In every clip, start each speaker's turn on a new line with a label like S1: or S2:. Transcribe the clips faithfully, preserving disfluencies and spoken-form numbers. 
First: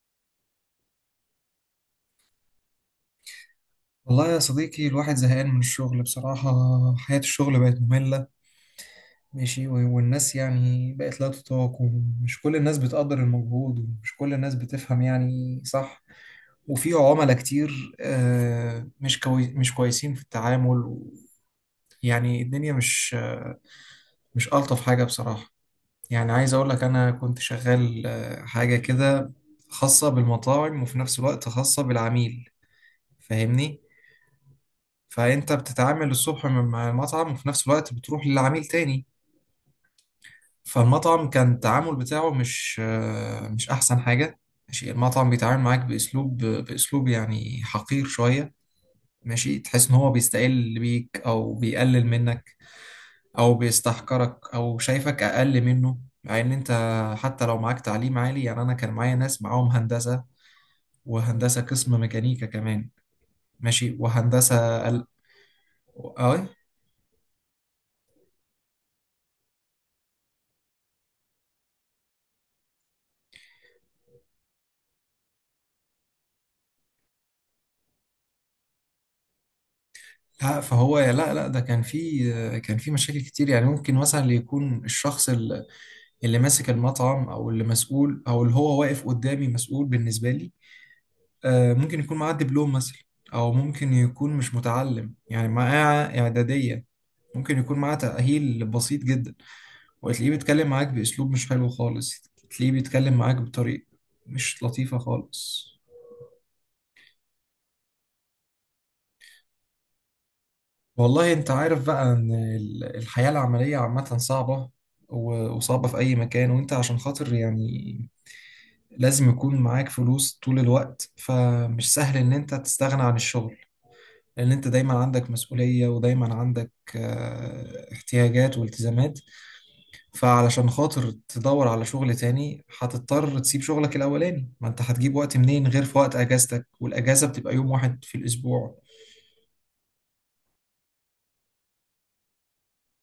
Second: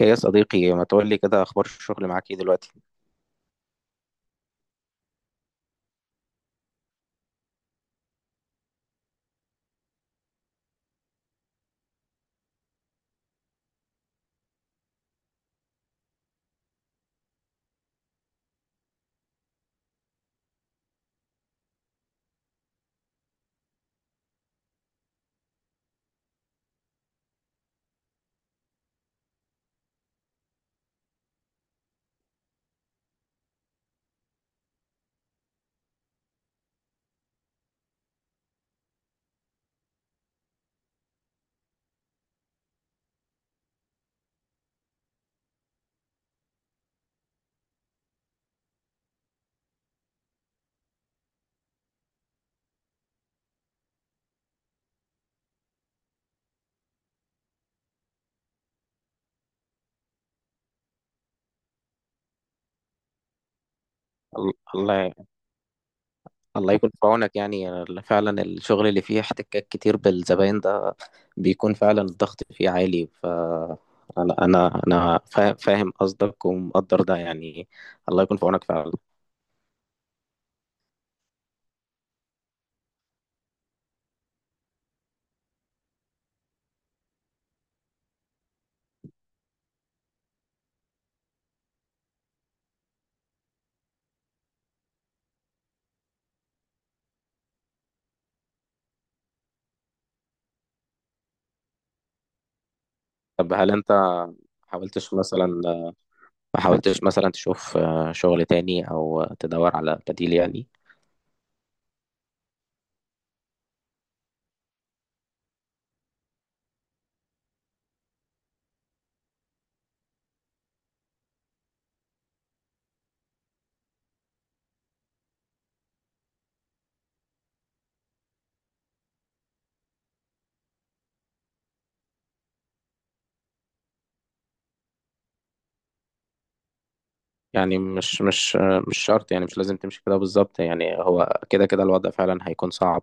S1: ايه يا صديقي، ما تقول لي كده، اخبار الشغل معاك ايه دلوقتي؟
S2: والله يا صديقي الواحد زهقان من الشغل بصراحة. حياة الشغل بقت مملة، ماشي. و- والناس يعني بقت لا تطاق، ومش كل الناس بتقدر المجهود، ومش كل الناس بتفهم يعني صح. وفي عملاء كتير آه، مش كوي مش كويسين في التعامل و- يعني. الدنيا مش آه، مش ألطف حاجة بصراحة. يعني عايز أقول لك أنا كنت شغال آه، حاجة كده، خاصة بالمطاعم وفي نفس الوقت خاصة بالعميل. فاهمني؟ فانت بتتعامل الصبح مع المطعم، وفي نفس الوقت بتروح للعميل تاني. فالمطعم كان التعامل بتاعه مش آه، مش احسن حاجة، ماشي. المطعم بيتعامل معاك باسلوب باسلوب يعني حقير شوية، ماشي. تحس ان هو بيستقل بيك، او بيقلل منك، او بيستحقرك، او شايفك اقل منه، مع ان انت حتى لو معاك تعليم عالي. يعني انا كان معايا ناس معاهم هندسة، وهندسة قسم ميكانيكا كمان، ماشي.
S1: ال-
S2: وهندسة ال...
S1: الله.
S2: اه.
S1: الله يكون في عونك، يعني ال- فعلا الشغل اللي فيه احتكاك كتير بالزباين ده بيكون فعلا الضغط فيه عالي. ف انا انا أنا فا- فاهم قصدك ومقدر ده يعني. الله يكون في عونك فعلا.
S2: لا، فهو لا لا، ده كان في كان في مشاكل كتير. يعني ممكن مثلا اللي يكون الشخص، ال- اللي ماسك المطعم، او اللي مسؤول، او اللي هو واقف قدامي مسؤول بالنسبه لي، آه، ممكن يكون معاه دبلوم مثلا، او ممكن يكون مش متعلم يعني معاه اعداديه. ممكن يكون معاه تاهيل بسيط جدا، وتلاقيه بيتكلم معاك باسلوب مش حلو خالص. تلاقيه بيتكلم معاك
S1: طب هل
S2: بطريقه
S1: انت ما
S2: مش لطيفه
S1: حاولتش مثلا
S2: خالص.
S1: ما حاولتش مثلا تشوف، آه، شغل تاني او تدور على بديل يعني.
S2: والله انت عارف بقى ان ال- الحياة العملية عامة صعبة، و- وصعبة في اي مكان. وانت عشان خاطر يعني لازم يكون معاك فلوس طول الوقت، فمش سهل ان انت تستغنى عن الشغل، لان انت دايما عندك مسؤولية، ودايما عندك آه، احتياجات والتزامات. فعلشان خاطر تدور على شغل تاني هتضطر تسيب شغلك الاولاني. ما انت هتجيب وقت منين غير في وقت اجازتك؟ والاجازة بتبقى يوم
S1: يعني
S2: واحد في
S1: مش مش
S2: الاسبوع.
S1: مش شرط، يعني مش لازم تمشي كده بالظبط، يعني هو كده كده الوضع فعلا هيكون صعب.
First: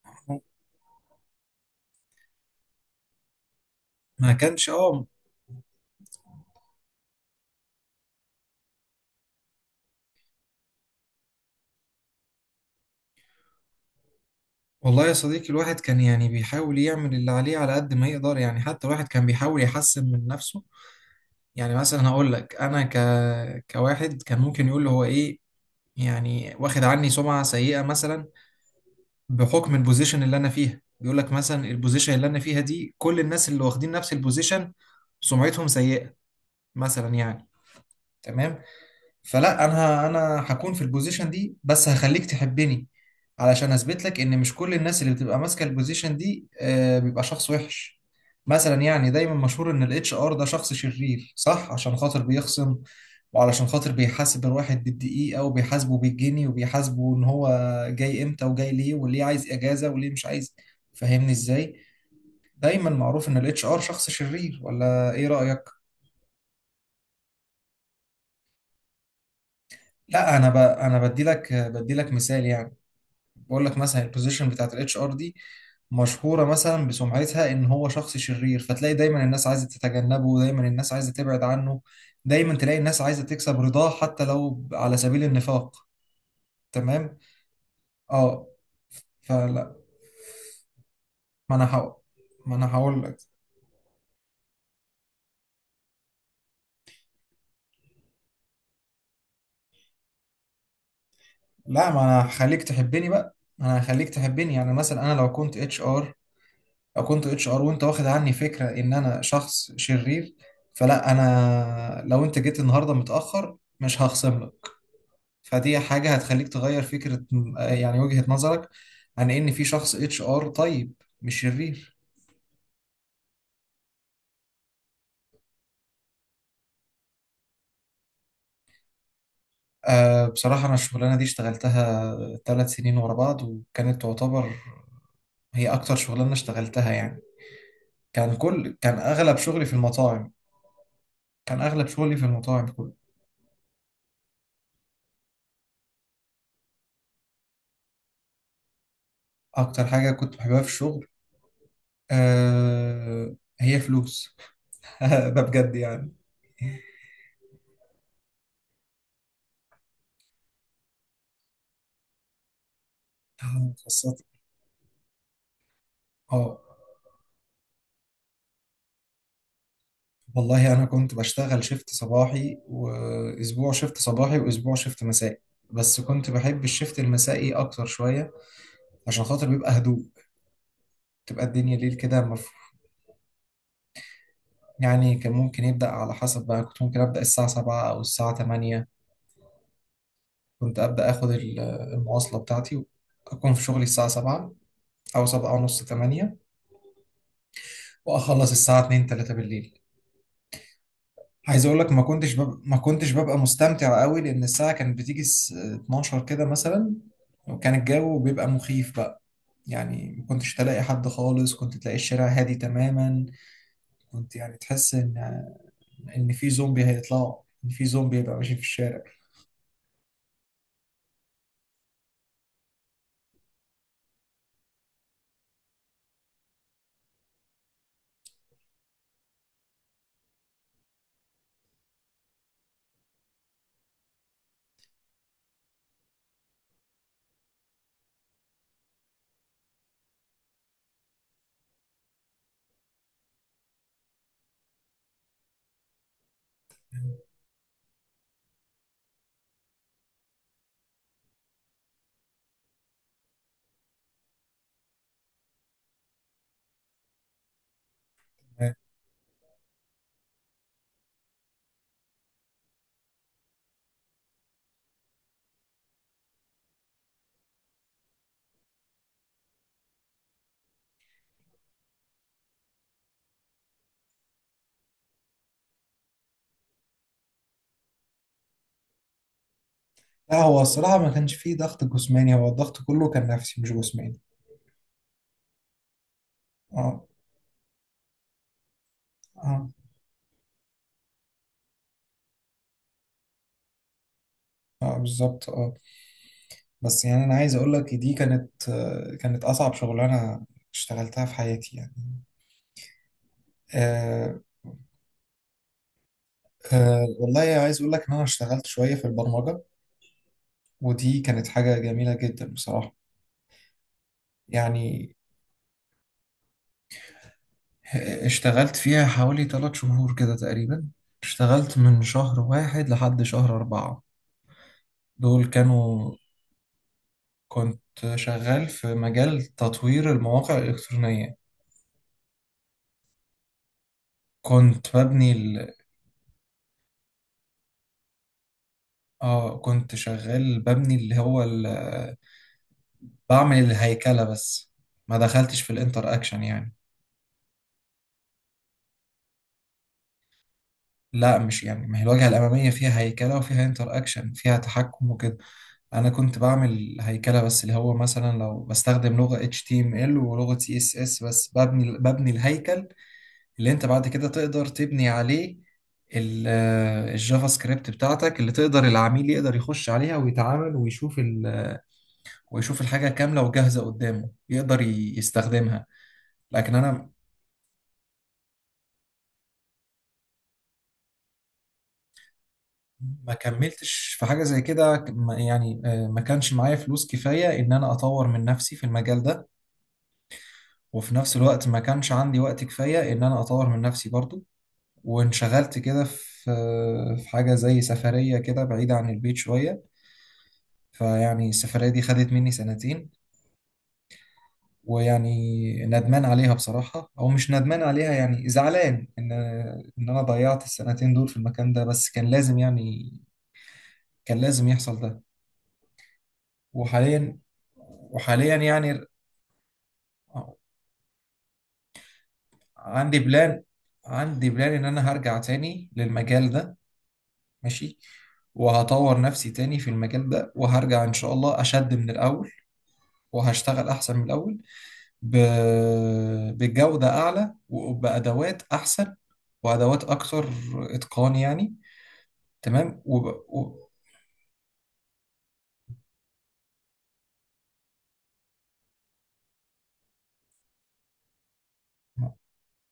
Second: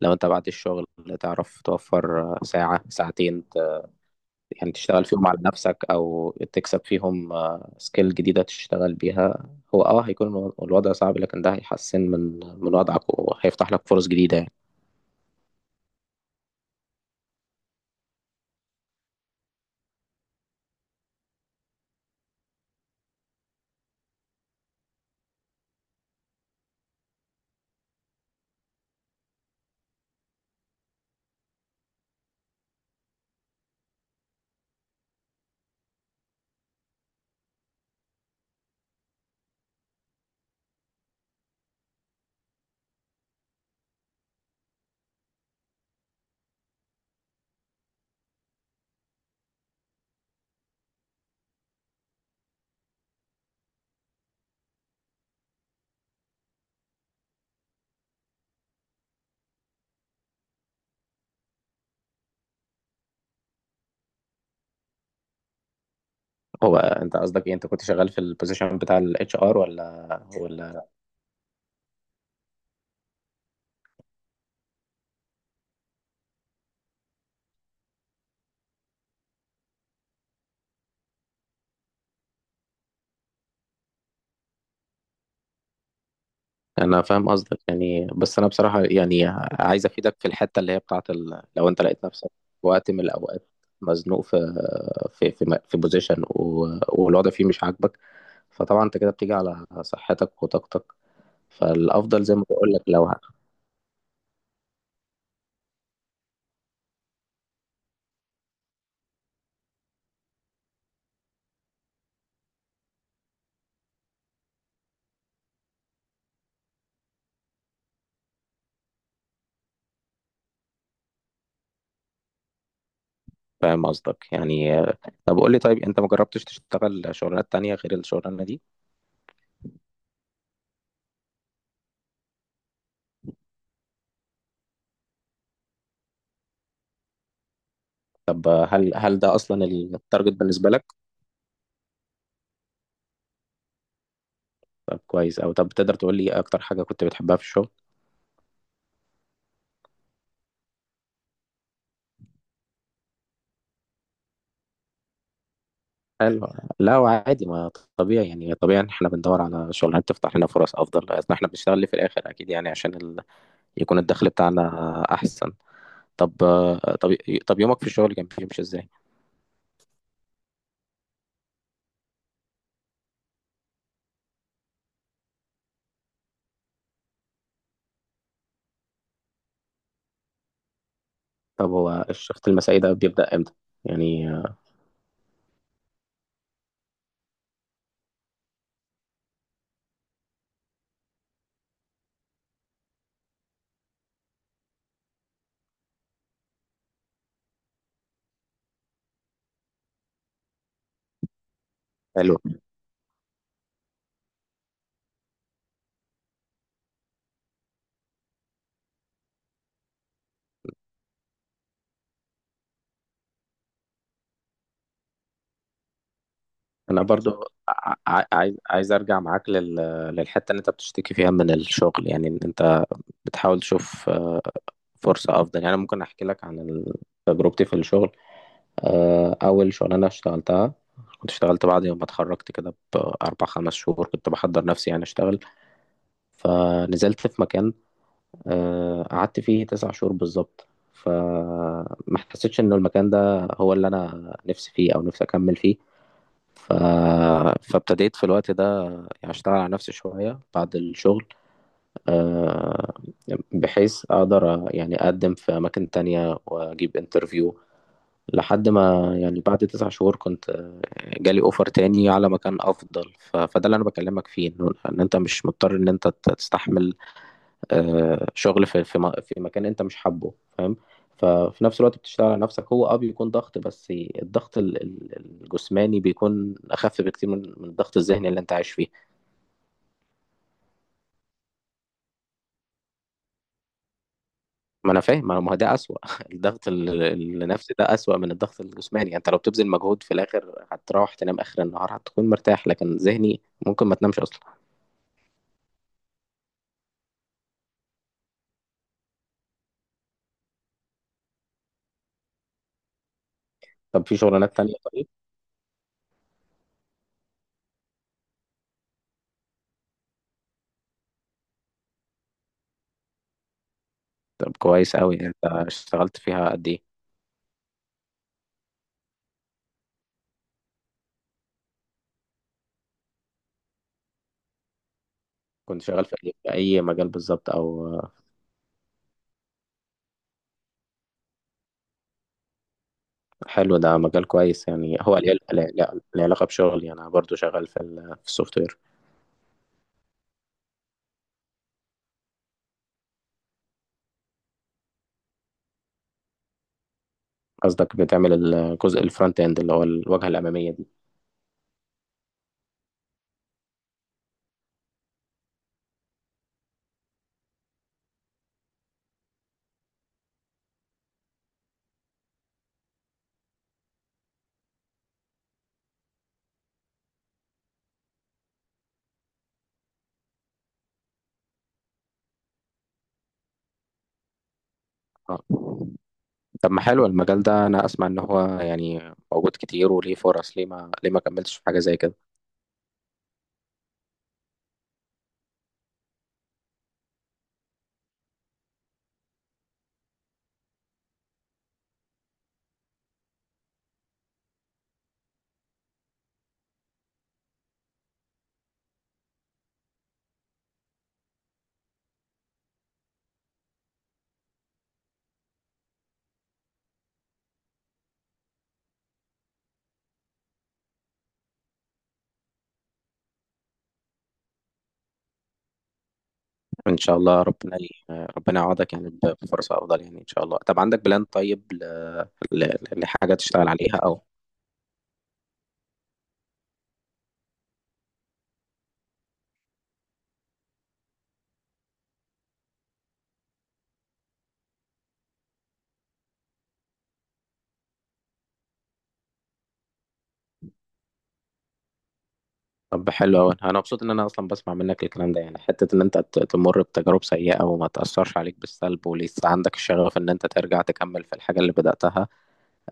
S1: لو انت بعد الشغل تعرف توفر ساعة ساعتين ت-
S2: ما كانش،
S1: يعني تشتغل
S2: اه.
S1: فيهم على نفسك او تكسب فيهم سكيل جديدة تشتغل بيها. هو اه هيكون الو- الوضع صعب، لكن ده هيحسن من من وضعك وهيفتح لك فرص جديدة يعني.
S2: والله يا صديقي الواحد كان يعني بيحاول يعمل اللي عليه على قد ما يقدر. يعني حتى الواحد كان بيحاول يحسن من نفسه. يعني مثلا هقول لك انا ك... كواحد كان ممكن يقول هو ايه، يعني واخد عني سمعة سيئة مثلا بحكم البوزيشن اللي انا فيها. بيقول لك مثلا البوزيشن اللي انا فيها دي، كل الناس اللي واخدين نفس البوزيشن سمعتهم سيئة مثلا يعني. تمام. فلا، انا انا هكون في البوزيشن دي بس هخليك تحبني، علشان اثبت لك ان مش كل الناس اللي بتبقى ماسكه البوزيشن دي آه، بيبقى شخص وحش. مثلا يعني دايما مشهور ان الاتش ار ده شخص شرير، صح؟ عشان خاطر بيخصم، وعلشان خاطر بيحاسب الواحد بالدقيقه، وبيحاسبه بالجنيه، وبيحاسبه ان هو جاي امتى، وجاي ليه، وليه عايز اجازه، وليه مش عايز. فاهمني ازاي؟ دايما معروف ان الاتش ار شخص شرير، ولا ايه رايك؟
S1: هو انت قصدك ايه، انت كنت شغال في البوزيشن بتاع الاتش ار، ولا
S2: لا، انا ب...
S1: ولا
S2: انا بدي لك بدي لك مثال يعني. بقول لك مثلا البوزيشن بتاعت الاتش ار دي مشهوره مثلا بسمعتها ان هو شخص شرير، فتلاقي دايما الناس عايزه تتجنبه، دايما الناس عايزه تبعد عنه، دايما تلاقي الناس عايزه تكسب رضاه حتى لو على سبيل النفاق.
S1: انا
S2: تمام،
S1: فاهم قصدك يعني، بس
S2: اه.
S1: انا بصراحه يعني
S2: فلا،
S1: عايز افيدك في الحته اللي هي بتاعت ال...
S2: ما
S1: لو
S2: انا
S1: انت
S2: هقول
S1: لقيت نفسك
S2: ما
S1: في
S2: انا
S1: وقت من
S2: هقول لك
S1: الاوقات، مزنوق في في في, م- في بوزيشن، و... والوضع فيه مش عاجبك، فطبعا انت كده بتيجي على صحتك وطاقتك،
S2: لا، ما
S1: فالافضل
S2: انا
S1: زي ما
S2: هخليك
S1: بقول لك لو
S2: تحبني
S1: ه-
S2: بقى، ما انا هخليك تحبني. يعني مثلا انا لو كنت اتش ار، لو كنت اتش ار وانت واخد عني فكره ان انا شخص شرير، فلا، انا لو انت جيت النهارده متاخر مش هخصم لك. فدي حاجة هتخليك تغير فكرة، يعني وجهة نظرك، عن ان في شخص اتش ار طيب، مش شرير.
S1: فاهم قصدك يعني. طب قول لي، طيب انت ما جربتش تشتغل شغلانات تانية غير الشغلانه دي؟
S2: أه، بصراحة انا الشغلانة دي اشتغلتها ثلاث سنين ورا بعض، وكانت تعتبر هي اكتر شغلانة اشتغلتها يعني. كان
S1: طب
S2: كل
S1: هل
S2: كان
S1: هل ده
S2: اغلب
S1: اصلا
S2: شغلي في المطاعم.
S1: التارجت بالنسبه لك؟
S2: كان اغلب شغلي في المطاعم كله.
S1: طب كويس. او طب، تقدر تقول لي إيه اكتر حاجه كنت بتحبها في الشغل؟
S2: اكتر حاجة كنت بحبها في الشغل، أه هي فلوس. ده بجد يعني.
S1: حلو. لا هو عادي، ما طبيعي يعني، طبيعي ان احنا بندور على شغلانات تفتح لنا فرص افضل، لأن احنا بنشتغل ليه في الاخر؟ اكيد يعني، عشان ال... يكون
S2: خاصة.
S1: الدخل بتاعنا احسن. طب
S2: اه،
S1: طب طب يومك في الشغل كان بيمشي ازاي؟
S2: والله انا كنت بشتغل شيفت صباحي، واسبوع شيفت صباحي واسبوع شيفت مسائي. بس كنت بحب الشيفت المسائي اكتر شوية، عشان خاطر بيبقى هدوء، تبقى
S1: طب
S2: الدنيا ليل
S1: هو
S2: كده
S1: الشفت
S2: مف...
S1: المسائي ده بيبدأ امتى يعني؟
S2: يعني. كان ممكن يبدأ على حسب بقى. كنت ممكن أبدأ الساعة سبعة او الساعة تمانية. كنت أبدأ اخد ال- المواصلة بتاعتي، اكون في شغلي الساعة السابعة او السابعة ونص تمانية، واخلص الساعة الثانية الثالثة بالليل. عايز اقول لك ما كنتش
S1: حلو.
S2: بب... ما كنتش ببقى مستمتع قوي، لان الساعه كانت بتيجي الس- اتناشر كده مثلا. وكان الجو بيبقى مخيف بقى. يعني ما كنتش تلاقي حد خالص، كنت تلاقي الشارع هادي تماما. كنت يعني تحس ان ان في زومبي
S1: انا
S2: هيطلعوا،
S1: برضو
S2: ان في زومبي
S1: ع-
S2: هيبقى ماشي
S1: عايز
S2: في
S1: عايز
S2: الشارع.
S1: ارجع معاك لل... للحته اللي انت بتشتكي فيها من الشغل، يعني ان انت بتحاول تشوف فرصه افضل. يعني أنا ممكن احكي لك عن ال- تجربتي في الشغل. آه، أول شغلانة اشتغلتها، كنت اشتغلت بعد يوم ما اتخرجت، كده بأربع خمس شهور كنت بحضر نفسي يعني أشتغل. فنزلت في مكان، آه، قعدت فيه تسع شهور بالظبط، فما حسيتش إن المكان ده هو اللي أنا نفسي فيه أو نفسي أكمل فيه. ف... فابتديت في الوقت ده، يعني أشتغل على نفسي شوية بعد الشغل، آه، بحيث أقدر يعني أقدم في أماكن تانية وأجيب انترفيو، لحد ما يعني بعد تسع شهور كنت آه، جالي اوفر تاني على مكان افضل. ف- فده اللي انا بكلمك فيه، انه ان انت مش مضطر ان انت ت- تستحمل آه، شغل في في م- في مكان انت مش حابه، فاهم؟ ففي نفس الوقت بتشتغل على نفسك، هو اه بيكون ضغط، بس الضغط ال- ال- الجسماني بيكون اخف بكتير من من الضغط الذهني اللي انت عايش فيه.
S2: لا، هو الصراحه ما كانش فيه ضغط جسماني، هو الضغط كله كان نفسي مش جسماني.
S1: ما انا فاهم، ما ما هو ده اسوأ. الضغط
S2: اه.
S1: ال- النفسي ده اسوأ من الضغط الجسماني. يعني انت لو بتبذل
S2: اه.
S1: مجهود في الاخر هتروح تنام اخر النهار هتكون مرتاح، لكن ذهني ممكن ما تنامش اصلا.
S2: اه بالظبط، اه. بس يعني انا عايز اقول لك دي كانت آه، كانت اصعب شغلانه اشتغلتها في حياتي يعني.
S1: طب في
S2: آه.
S1: شغلانات تانية طيب؟
S2: آه والله عايز أقول لك إن أنا اشتغلت شوية في البرمجة، ودي كانت حاجة جميلة جدا بصراحة.
S1: طب كويس
S2: يعني
S1: قوي. انت اشتغلت فيها قد ايه؟
S2: آه، اشتغلت فيها حوالي ثلاث شهور كده تقريبا. اشتغلت من شهر واحد لحد شهر أربعة، دول
S1: كنت شغال
S2: كانوا.
S1: في في اي مجال بالظبط،
S2: كنت
S1: او؟
S2: شغال في مجال تطوير المواقع الإلكترونية.
S1: حلو. ده مجال كويس.
S2: كنت
S1: يعني هو
S2: ببني
S1: ليه ليه-
S2: ال...
S1: ليه- ليه علاقة بشغلي، يعني انا برضو شغال في ال- في السوفت وير.
S2: اه، كنت شغال ببني اللي هو ال... بعمل الهيكلة بس، ما دخلتش في الانتر اكشن يعني.
S1: قصدك بتعمل الجزء الفرونت اند اللي هو الواجهة الأمامية دي،
S2: لا مش يعني، ما هي الواجهة الأمامية فيها هيكلة، وفيها انتر أكشن، فيها تحكم وكده. أنا كنت بعمل هيكلة بس، اللي هو مثلا لو بستخدم لغة اتش تي ام ال ولغة سي اس اس بس، ببني ببني الهيكل اللي أنت بعد كده تقدر تبني عليه ال- الجافا سكريبت بتاعتك، اللي تقدر العميل يقدر يخش عليها ويتعامل، ويشوف ال، ويشوف الحاجة كاملة وجاهزة قدامه، يقدر ي-
S1: اه؟
S2: يستخدمها.
S1: طب
S2: لكن
S1: ما حلو
S2: أنا
S1: المجال ده، انا اسمع ان هو يعني موجود كتير وليه فرص، ليه ما ليه ما كملتش في حاجه زي كده؟
S2: ما كملتش في حاجة زي كده. ما- يعني آه، ما كانش معايا فلوس كفاية إن أنا أطور من نفسي في المجال ده، وفي نفس الوقت ما كانش عندي وقت كفاية إن أنا أطور من نفسي برضو. وانشغلت كده في آه، في حاجة زي سفرية كده بعيدة عن البيت شوية. فيعني السفرية دي خدت مني سنتين. ويعني ندمان عليها بصراحة، أو مش ندمان عليها يعني زعلان إن إن أنا ضيعت السنتين دول في المكان ده، بس كان لازم يعني، كان لازم يحصل ده.
S1: ان شاء
S2: وحاليا
S1: الله ربنا ي...
S2: وحاليا
S1: ربنا يعوضك،
S2: يعني،
S1: يعني ب- بفرصه افضل يعني ان شاء
S2: آه،
S1: الله. طب عندك بلان طيب ل... ل...
S2: عندي
S1: لحاجه
S2: بلان
S1: تشتغل عليها او؟
S2: عندي بلان ان انا هرجع تاني للمجال ده، ماشي. وهطور نفسي تاني في المجال ده، وهرجع ان شاء الله اشد من الاول، وهشتغل احسن من الاول، ب... بجودة اعلى، وبادوات احسن، وادوات اكتر اتقان يعني. تمام.
S1: طب
S2: وب...
S1: حلو قوي، انا
S2: و...
S1: مبسوط ان انا اصلا بسمع منك الكلام ده، يعني حته ان انت ت- تمر بتجارب سيئه وما تاثرش عليك بالسلب ولسه عندك الشغف ان انت ترجع تكمل في الحاجه اللي بداتها.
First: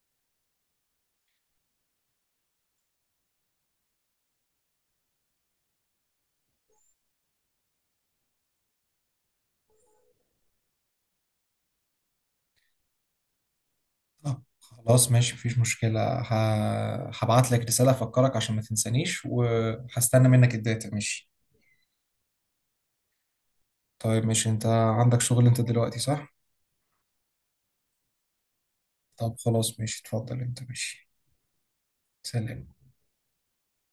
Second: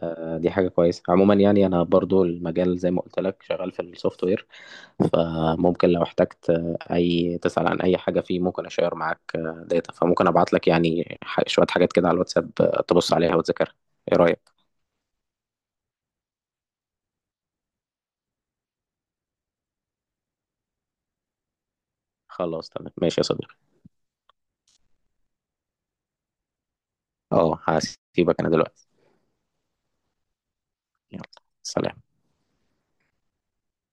S1: آه، دي حاجه كويسه عموما، يعني انا برضو المجال زي ما قلت لك شغال في السوفت وير. فممكن لو احتجت اي تسأل عن اي حاجة فيه، ممكن اشير معاك داتا، فممكن ابعت لك يعني ح- شوية حاجات كده على الواتساب، تبص عليها وتذاكرها. ايه رأيك؟
S2: آه، خلاص ماشي، مفيش مشكلة. ه... هبعت لك رسالة افكرك عشان ما تنسانيش، وهستنى منك الداتا، ماشي.
S1: خلاص تمام ماشي يا صديقي.
S2: طيب، مش انت عندك شغل انت دلوقتي، صح؟
S1: اه، هسيبك انا دلوقتي.
S2: طب خلاص ماشي، اتفضل انت، ماشي.
S1: يلا، سلام.
S2: سلام.